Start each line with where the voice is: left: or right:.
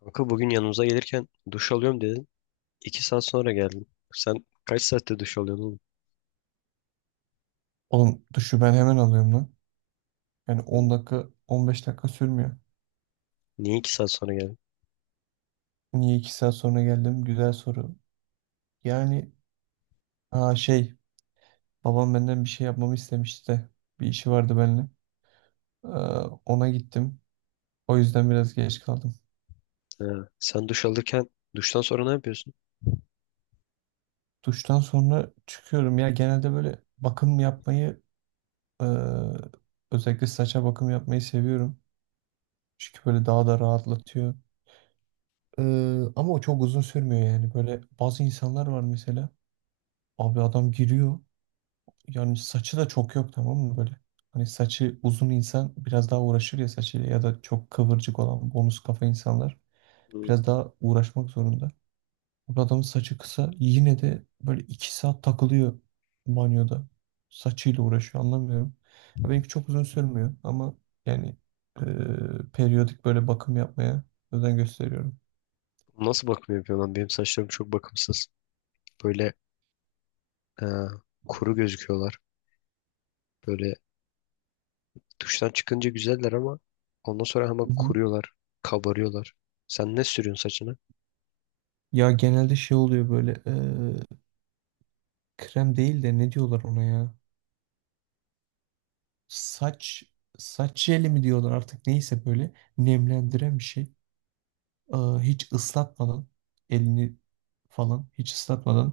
left: Kanka bugün yanımıza gelirken duş alıyorum dedin. 2 saat sonra geldin. Sen kaç saatte duş alıyorsun oğlum?
right: Oğlum duşu ben hemen alıyorum lan. Yani 10 dakika 15 dakika sürmüyor.
left: Niye 2 saat sonra geldin?
right: Niye 2 saat sonra geldim? Güzel soru. Yani aa şey babam benden bir şey yapmamı istemişti de bir işi vardı benimle. Ee, ona gittim. O yüzden biraz geç kaldım.
left: Ha, sen duş alırken duştan sonra ne yapıyorsun?
right: Duştan sonra çıkıyorum ya, genelde böyle bakım yapmayı, ee, özellikle saça bakım yapmayı seviyorum. Çünkü böyle daha da rahatlatıyor. Ee, ama o çok uzun sürmüyor yani. Böyle bazı insanlar var mesela. Abi adam giriyor. Yani saçı da çok yok, tamam mı böyle? Hani saçı uzun insan biraz daha uğraşır ya saçıyla, ya da çok kıvırcık olan bonus kafa insanlar
left: Hı.
right: biraz daha uğraşmak zorunda. Bu adamın saçı kısa, yine de böyle 2 saat takılıyor banyoda. Saçıyla uğraşıyor, anlamıyorum. Ya benimki çok uzun sürmüyor ama yani periyodik böyle bakım yapmaya özen gösteriyorum.
left: Nasıl bakım yapıyorsun lan? Benim saçlarım çok bakımsız. Böyle e, kuru gözüküyorlar. Böyle duştan çıkınca güzeller ama ondan sonra hemen
right: Hı hı.
left: kuruyorlar. Kabarıyorlar. Sen ne sürüyorsun saçına?
right: Ya genelde şey oluyor böyle. Krem değil de ne diyorlar ona ya? Saç saç jeli mi diyorlar, artık neyse, böyle nemlendiren bir şey. Hiç ıslatmadan elini falan hiç ıslatmadan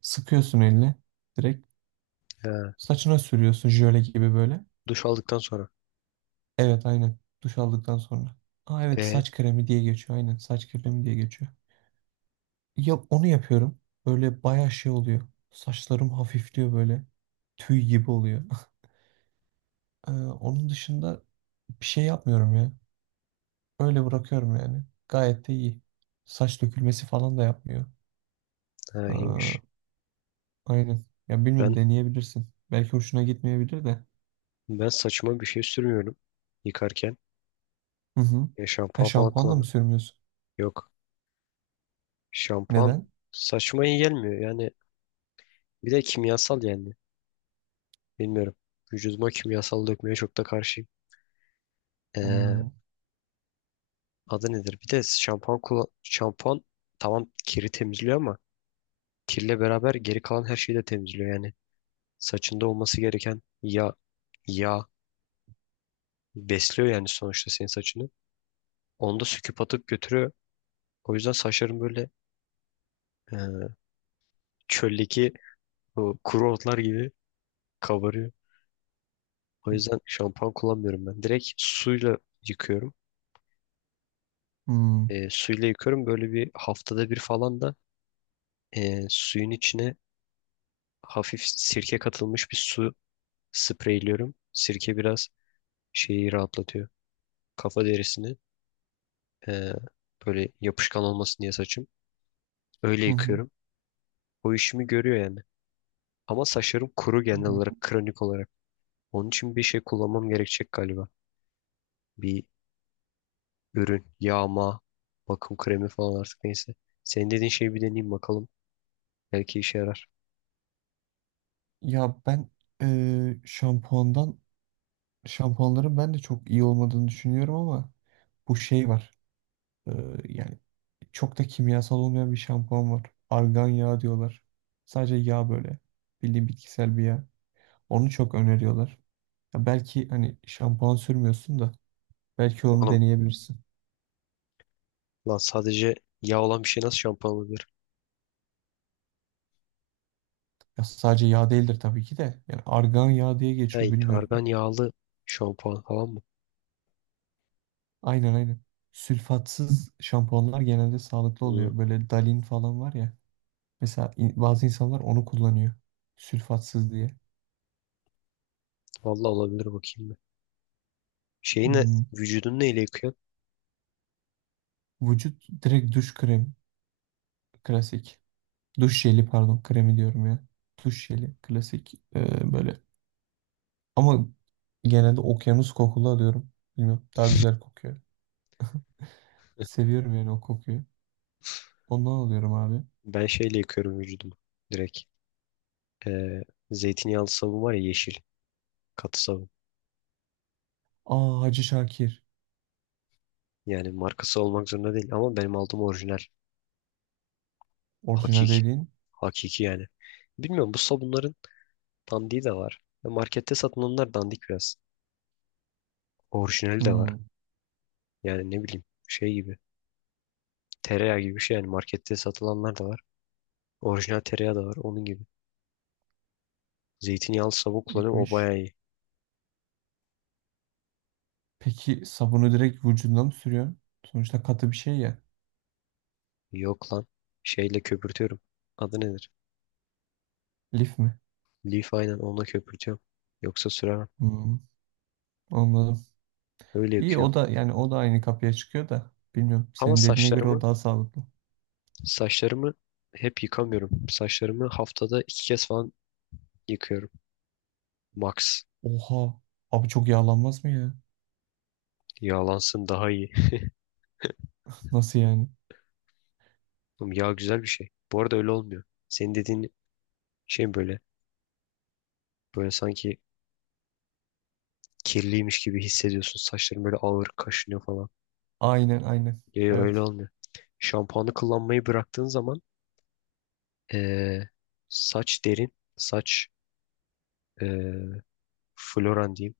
right: sıkıyorsun eline. Direkt
left: Ha,
right: saçına sürüyorsun, jöle gibi böyle.
left: duş aldıktan sonra.
right: Evet, aynen duş aldıktan sonra. Aa evet,
left: E,
right: saç kremi diye geçiyor, aynen saç kremi diye geçiyor. Ya onu yapıyorum. Böyle bayağı şey oluyor. Saçlarım hafifliyor böyle. Tüy gibi oluyor. Onun dışında bir şey yapmıyorum ya. Öyle bırakıyorum yani. Gayet de iyi. Saç dökülmesi falan da yapmıyor.
left: ha, iyiymiş.
right: Aa, aynen. Ya bilmiyorum,
left: Ben
right: deneyebilirsin. Belki hoşuna gitmeyebilir de.
left: ben saçıma bir şey sürmüyorum yıkarken.
right: Hı hı.
left: E,
right: Ha,
left: şampuan falan
right: şampuanla mı
left: kullanmıyorum.
right: sürmüyorsun?
left: Yok. Şampuan
right: Neden?
left: saçma iyi gelmiyor. Yani bir de kimyasal yani. Bilmiyorum. Vücuduma kimyasal dökmeye çok da karşıyım. Ee,
right: Hmm.
left: adı nedir? Bir de şampuan kullan şampuan tamam kiri temizliyor ama kirle beraber geri kalan her şeyi de temizliyor yani. Saçında olması gereken yağ besliyor yani sonuçta senin saçını. Onu da söküp atıp götürüyor. O yüzden saçların böyle e, çöldeki o kuru otlar gibi kabarıyor. O yüzden şampuan kullanmıyorum ben. Direkt suyla yıkıyorum.
right: Hmm.
left: Suyla yıkıyorum. Böyle bir haftada bir falan da suyun içine hafif sirke katılmış bir su spreyliyorum. Sirke biraz şeyi rahatlatıyor. Kafa derisini e, böyle yapışkan olmasın diye saçım. Öyle
right: Hı hı.
left: yıkıyorum. O işimi görüyor yani. Ama saçlarım kuru genel olarak, kronik olarak. Onun için bir şey kullanmam gerekecek galiba. Bir ürün, yağma, bakım kremi falan artık neyse. Senin dediğin şeyi bir deneyeyim bakalım. Belki işe yarar.
right: Ya ben şampuandan şampuanların ben de çok iyi olmadığını düşünüyorum, ama bu şey var. Eee, yani çok da kimyasal olmayan bir şampuan var. Argan yağı diyorlar. Sadece yağ böyle. Bildiğin bitkisel bir yağ. Onu çok öneriyorlar. Ya belki hani şampuan sürmüyorsun da, belki onu deneyebilirsin.
left: Lan sadece yağ olan bir şey nasıl şampuan olabilir?
right: Ya sadece yağ değildir tabii ki de. Yani argan yağı diye geçiyor,
left: Hey, argan
right: bilmiyorum.
left: yağlı şampuan falan mı?
right: Aynen, aynen. Sülfatsız şampuanlar genelde sağlıklı
left: Hmm,
right: oluyor. Böyle Dalin falan var ya. Mesela bazı insanlar onu kullanıyor. Sülfatsız diye.
left: vallahi olabilir bakayım ben. Şeyi ne,
right: Hmm.
left: vücudunu neyle yıkıyorsun?
right: Vücut direkt duş krem klasik. Duş jeli pardon, kremi diyorum ya. Duş jeli klasik. Böyle Ama genelde okyanus kokulu alıyorum. Bilmiyorum, daha güzel kokuyor. Seviyorum yani o kokuyu. Ondan alıyorum abi.
left: Ben şeyle yıkıyorum vücudumu. Direkt. Ee, zeytinyağlı sabun var ya yeşil. Katı sabun.
right: Aa, Hacı Şakir.
left: Yani markası olmak zorunda değil ama benim aldığım orijinal.
right: Orijinal
left: Hakiki.
right: dediğin.
left: Hakiki yani. Bilmiyorum bu sabunların dandiği de var. Ya markette satılanlar dandik biraz. Orijinali de var.
right: Hmm,
left: Yani ne bileyim şey gibi. Tereyağı gibi bir şey yani markette satılanlar da var. Orijinal tereyağı da var onun gibi. Zeytinyağlı savun kullanıyorum o
right: iyiymiş.
left: bayağı iyi.
right: Peki sabunu direkt vücuduna mı sürüyorsun? Sonuçta katı bir şey ya.
left: Yok lan. Şeyle köpürtüyorum. Adı nedir?
right: Lif mi?
left: Leaf aynen onunla köpürtüyorum. Yoksa süremem.
right: Hmm, anladım.
left: Öyle
right: İyi, o
left: yıkıyorum.
right: da yani o da aynı kapıya çıkıyor da. Bilmiyorum,
left: Ama
right: senin dediğine göre o
left: saçlarımı
right: daha sağlıklı.
left: saçlarımı hep yıkamıyorum. Saçlarımı haftada 2 kez falan yıkıyorum. Max.
right: Oha. Abi çok yağlanmaz mı ya?
left: Yağlansın daha iyi.
right: Nasıl yani?
left: Oğlum yağ güzel bir şey. Bu arada öyle olmuyor. Senin dediğin şey böyle. Böyle sanki kirliymiş gibi hissediyorsun. Saçların böyle ağır kaşınıyor falan.
right: Aynen, aynen.
left: Ya ya öyle
right: Evet.
left: olmuyor. Şampuanı kullanmayı bıraktığın zaman Ee, saç derin, saç e, floran diyeyim.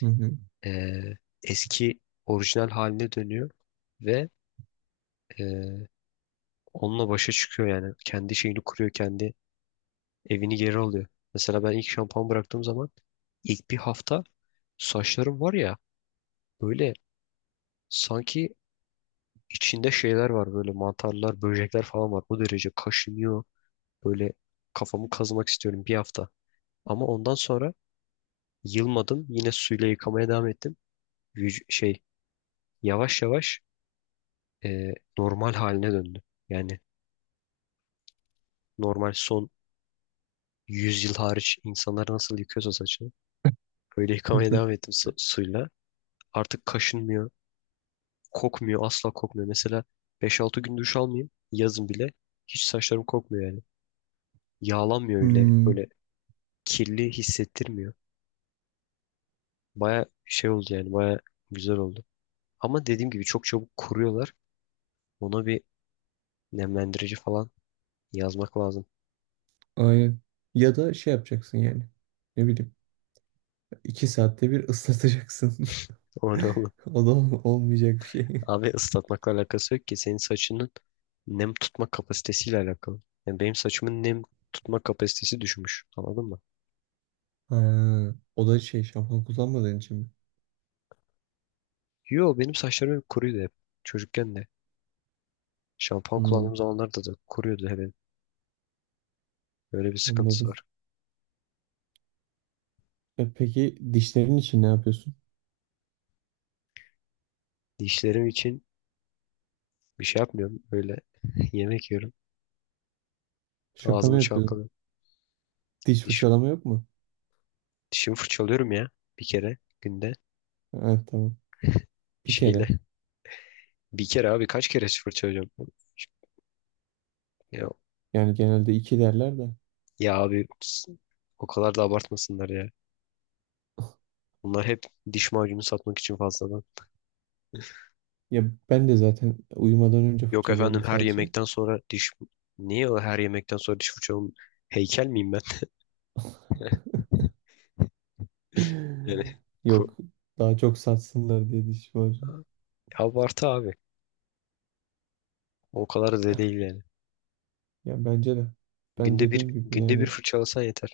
right: Hı hı.
left: Ee, eski orijinal haline dönüyor ve e, onunla başa çıkıyor yani. Kendi şeyini kuruyor, kendi evini geri alıyor. Mesela ben ilk şampuan bıraktığım zaman ilk bir hafta saçlarım var ya böyle sanki içinde şeyler var böyle mantarlar, böcekler falan var. O derece kaşınıyor. Böyle kafamı kazımak istiyorum bir hafta. Ama ondan sonra yılmadım. Yine suyla yıkamaya devam ettim. Şey yavaş yavaş normal haline döndü. Yani normal son 100 yıl hariç insanlar nasıl yıkıyorsa saçını öyle
right: Hı
left: yıkamaya
right: hı.
left: devam ettim suyla. Artık kaşınmıyor, kokmuyor, asla kokmuyor. Mesela beş altı gün duş almayayım yazın bile hiç saçlarım kokmuyor yani. Yağlanmıyor öyle
right: Hmm.
left: böyle kirli hissettirmiyor. Baya şey oldu yani baya güzel oldu. Ama dediğim gibi çok çabuk kuruyorlar. Ona bir nemlendirici falan yazmak lazım.
right: Aynen. Ya da şey yapacaksın yani. Ne bileyim. 2 saatte bir ıslatacaksın.
left: O ne olur.
right: O da olmayacak bir şey.
left: Abi ıslatmakla alakası yok ki. Senin saçının nem tutma kapasitesiyle alakalı. Yani benim saçımın nem tutma kapasitesi düşmüş. Anladın mı?
right: Ha, o da şey şampuan kullanmadığın için mi?
left: Yo benim saçlarım hep kuruydu hep. Çocukken de. Şampuan
right: Hmm,
left: kullandığım zamanlarda da kuruyordu hep. Böyle bir sıkıntısı
right: anladım.
left: var.
right: E peki, dişlerin için ne yapıyorsun?
left: Dişlerim için bir şey yapmıyorum. Böyle yemek yiyorum.
right: Şaka mı
left: Ağzımı
right: yapıyorsun?
left: çalkalıyorum.
right: Diş
left: Dişim,
right: fırçalama yok mu?
left: Dişimi fırçalıyorum ya. Bir kere günde.
right: Evet, tamam. Bir
left: Şeyle.
right: kere.
left: Bir kere abi kaç kere fırçalayacağım? Ya,
right: Yani genelde iki derler de.
left: ya, abi o kadar da abartmasınlar ya. Bunlar hep diş macunu satmak için fazladan.
right: Ya ben de zaten uyumadan önce
left: Yok efendim
right: fırçalıyorum
left: her
right: sadece.
left: yemekten sonra diş... Niye o her yemekten sonra diş fırçalım? Heykel miyim ben? Yani
right: Yok.
left: ku-
right: Daha çok satsınlar diye diş var.
left: abartı abi. O kadar da değil yani.
right: Ya bence de. Ben
left: Günde
right: dediğim
left: bir
right: gibi
left: günde bir
right: yani.
left: fırçalasan yeter.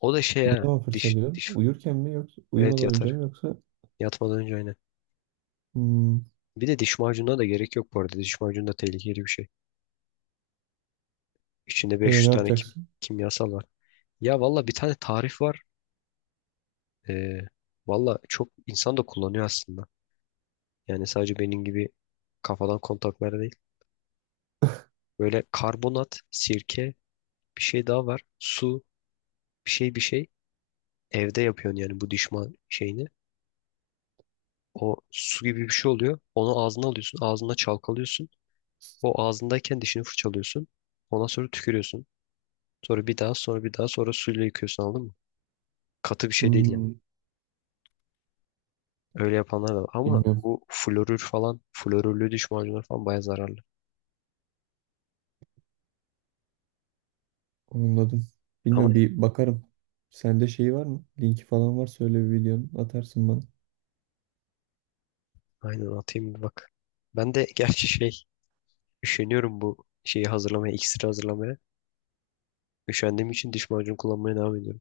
left: O da şey
right: Ne
left: ha.
right: zaman
left: Diş
right: fırçalıyorsun?
left: diş.
right: Uyurken mi, yoksa
left: Evet
right: uyumadan önce
left: yatar.
right: mi, yoksa
left: Yatmadan önce aynen.
right: hmm,
left: Bir de diş macununa da gerek yok bu arada. Diş macunu da tehlikeli bir şey. İçinde 500
right: ne
left: tane
right: yapacaksın?
left: kimyasal var. Ya valla bir tane tarif var. Ee, valla çok insan da kullanıyor aslında. Yani sadece benim gibi kafadan kontaklar değil. Böyle karbonat, sirke, bir şey daha var. Su, bir şey bir şey. Evde yapıyorsun yani bu dişman şeyini. O su gibi bir şey oluyor. Onu ağzına alıyorsun. Ağzına çalkalıyorsun. O ağzındayken dişini fırçalıyorsun. Ondan sonra tükürüyorsun. Sonra bir daha sonra bir daha sonra suyla yıkıyorsun anladın mı? Katı bir şey değil yani.
right: Hmm,
left: Öyle yapanlar da var. Ama
right: bilmiyorum.
left: bu florür falan, florürlü diş macunları falan baya zararlı.
right: Anladım.
left: Ama
right: Bilmiyorum, bir bakarım. Sende şey var mı? Linki falan var söyle, bir videonun atarsın bana.
left: aynen atayım bir bak. Ben de gerçi şey üşeniyorum bu şeyi hazırlamaya, iksiri hazırlamaya. Üşendiğim için diş macunu kullanmaya devam ediyorum.